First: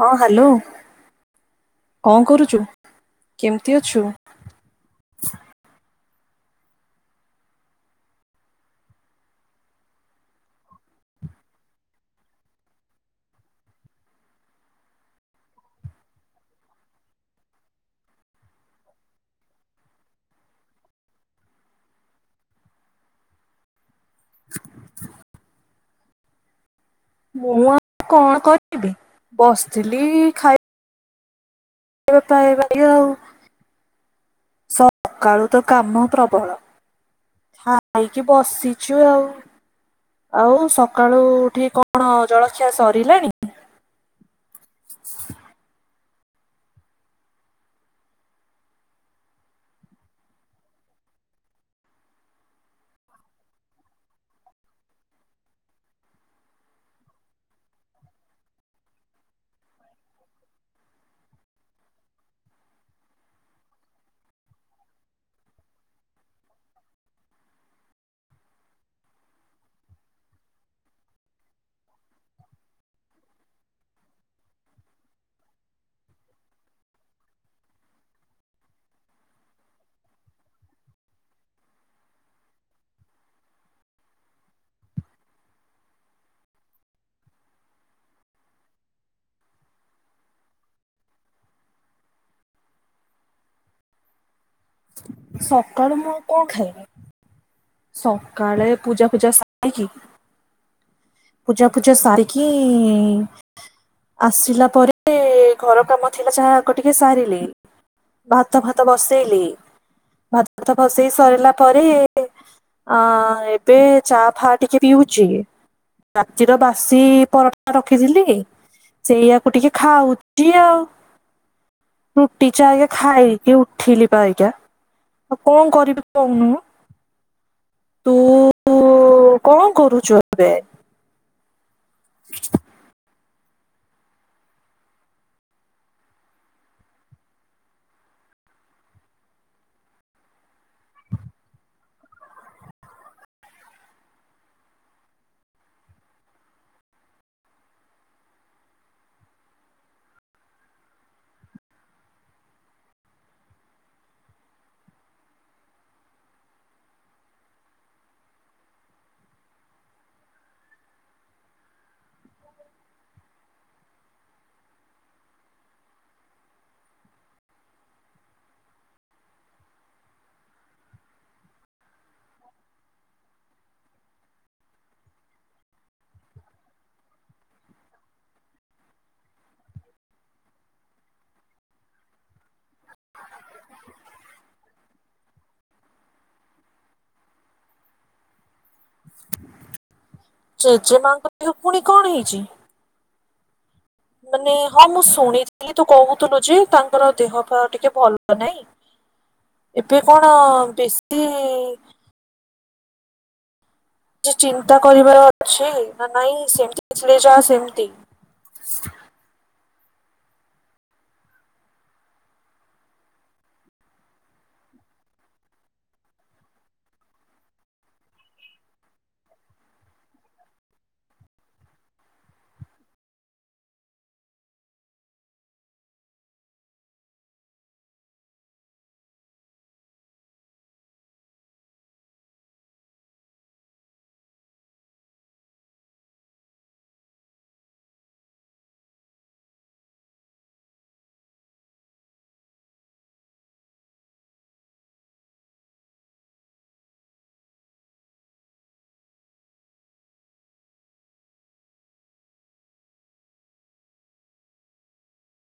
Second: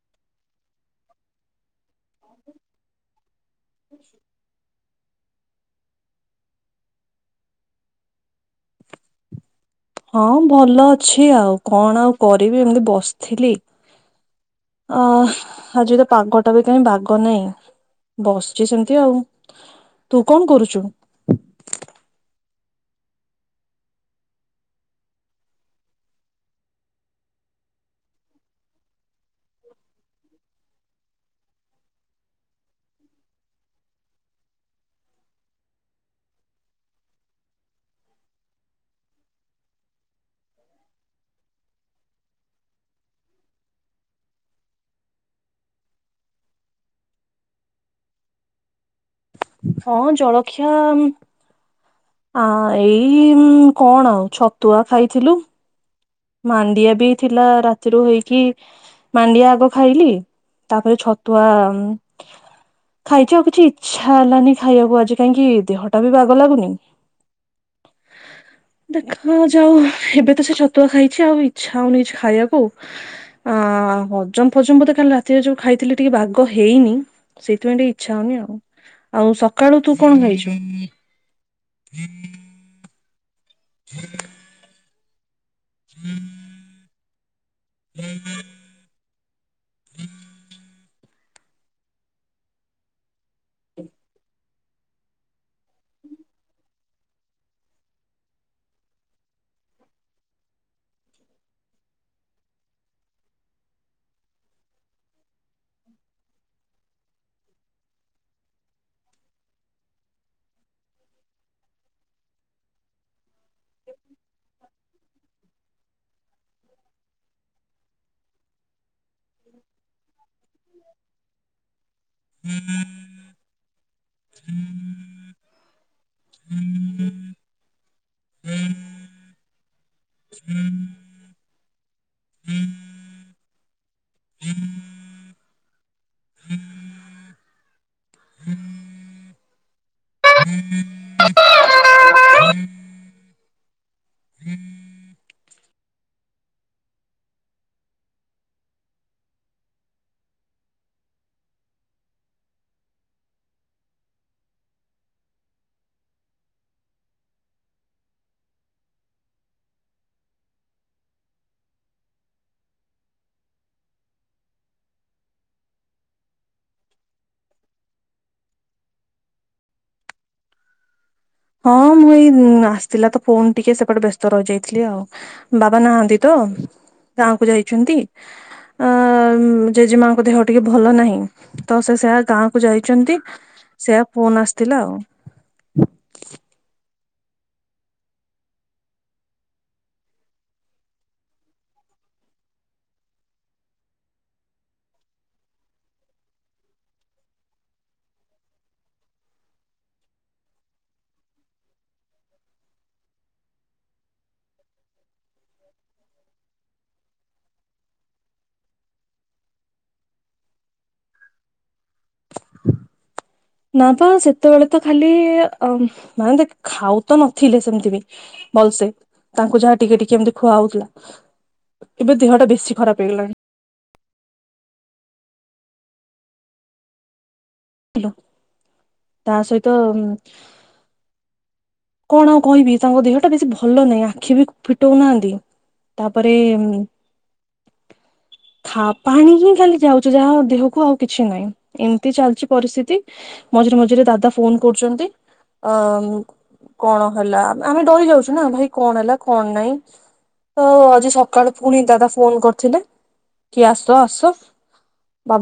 ହଁ ହ୍ୟାଲୋ। କଁ କରୁଛୁ କେମିତି ଅଛୁ? ହଁ ଭଲ ଅଛି ଆଉ କଣ ଆଉ କରିବି ଏମିତି ବସିଥିଲି। ଆଁ ଆଜି ର ପାଗ ଟା ବି କାହିଁ ବାଗ ନାହିଁ। ବସିଛି ସେମିତି ଆଉ ତୁ କଣ କରୁଛୁ? ମୁଁ ଆଉ କଣ କରିବି ବସିଥିଲି ଖାଇ ଏବେ ଖାଇବା ଦିଅ ଆଉ। ସକାଳୁ ତ କାମ ପ୍ରବଳ ଖାଇକି ବସିଛୁ ଆଉ। ଆଉ ସକାଳୁ ଉଠିକି କଣ ଜଳଖିଆ ସରିଲାଣି? ହଁ ଜଳଖିଆ ଉଁ। ଆଁ ଏଇ କଣ ଆଉ ଛତୁଆ ଖାଇଥିଲି। ମାଣ୍ଡିଆ ବି ଥିଲା ରାତିରୁ ହେଇକି। ମାଣ୍ଡିଆ ଆଗ ଖାଇଲି। ତାପରେ ଛତୁଆ ଉଁ। ଖାଇଛି ଆଉ କିଛି ଇଛା ହେଲାନି ଖାଇବାକୁ ଆଜି କାହିଁକି ଦେହଟା ବି ବାଗ ଲାଗୁନି। ଦେଖା ଯାଉ ଏବେ ସେ ତ ଛତ୍ ଛତୁଆ ଖାଇଛି ଆଉ ଇଚ୍ଛା ଆଉ ହେଉନି କିଛି ଖାଇବାକୁ ଆଉ। ଆ ହଜମ ଫଜମ ବ ତ ଖାଲି ରାତିରେ ଯୋଉ ଖାଇଥିଲି ଟିକେ ବାଗ ହେଇନି। ସେଇଥିପାଇଁ ଟିକେ ଇଚ୍ଛା ହଉନି। ଆଉ ସକାଳୁ ତୁ କଣ ଖାଇଛୁ? [inaudible] [inaudible] [inaudible] [inaudible] ସକାଳୁ ମୁଁ କଣ ଖାଇବି? ସକାଳେ ପୂଜା ଫୂଜା ସାରିକି ପୂଜା ଫୁଜା ସାରିକି ଇ ଆସିଲା ପରେ, ଘର କାମ ଥିଲା ଯାହା ଆଗ ଟିକେ ସାରିଲି ଭାତ ଫାତ ବସେଇଲି, ଭାତ ଫାତ ବସେଇ ସରିଲା ପରେ ଅଁ, ଏବେ ଚା ଫା ଟିକେ ପିଉଛି ରାତିର ବାସି ପରଟା ରଖିଥିଲି, ସେଇଆକୁ ଟିକେ ଖାଉ ଛି ଆଉ ରୁଟି ଚା ଏଇଆ ଖାଇ ଏବେ ଉଠିଲି ବା ଅବିକା, ଆଉ କଣ କରିବି କହୁନୁ? [inaudible] ତୁ ଉ କଣ କରୁଛୁ ଏବେ? [inaudible] ହୁଁ [inaudible] ହଁ, ମୁଁ ଏଇ ଆସିଥିଲା ତ ଫୋନ ଟିକେ ସେପଟେ ବ୍ୟସ୍ତ ରହିଯାଇଥିଲି ଆଉ। ବାବା ନାହାନ୍ତି ତ, ଗାଁକୁ ଯାଇଛନ୍ତି। ଅଁ ଜେଜେମାଙ୍କ ଦେହ ଟିକେ ଭଲ ନାହିଁ ତ ସେ ସେୟା ଗାଁ କୁ ଯାଇଛନ୍ତି, ସେୟା ଫୋନ୍ ଆସିଥିଲା ଆଉ। ଜେଜେ ମାଆଙ୍କ ଦେହ ପୁଣି କଣ ହେଇଛି? ମାନେ ହଁ ମୁଁ ଶୁଣି ତୁ ତ କହୁଥିଲୁ ଯେ, ତାଙ୍କର ଦେହ ପା ଟିକେ ଭଲ ନାଇଁ। ଏବେ କଣ ବେଶି ଇ କିଛି ଚିନ୍ତା କରିବାର ଅଛି ନା ନାଇଁ ସେମିତି ଥିଲେ ଯାହା ସେମିତି? ନା ତ ସେତେବେଳେ ତ ଖାଲି ଅଁ ମାନେ ଖାଉତ ନଥିଲେ ସେମତି ବି ଭଲସେ ତାଙ୍କୁ ଯାହା ଟିକେ ଟିକେ ଏମିତି ଖୁଆଉଥିଲୁ। ଏବେ ଦେହଟା ବେଶୀ ଖରାପ ହେଇଗଲାଣି। ତା ସହିତ କଣ ଆଉ କହିବି? ତାଙ୍କ ଦେହଟା ବେଶୀ ଭଲ ନାହିଁ, ଆଖି ବି ଫିଟଉ ନାହାନ୍ତି ତାପରେ ଖା ପାଣି ହିଁ ଖାଲି ଯାଉଛୁ ଯାହା ଦେହକୁ ଆଉ କିଛି ନାହିଁ। ଏମିତି ଚାଲିଛି ପରିସ୍ଥିତି ମଝିରେ ମଝିରେ ଦାଦା ଫୋନ୍ କରୁଛନ୍ତି। ଅଁ କଣ ହେଲା ଆମେ ଡରି ଯାଉଛୁ ନା, ଭାଇ କଣ ହେଲା କଣ ନାଇଁ? ତ ଆଜି ସକାଳୁ ପୁଣି ଦାଦା ଫୋନ୍ କରିଥିଲେ, କି ଆସ ଆସ? ବାବା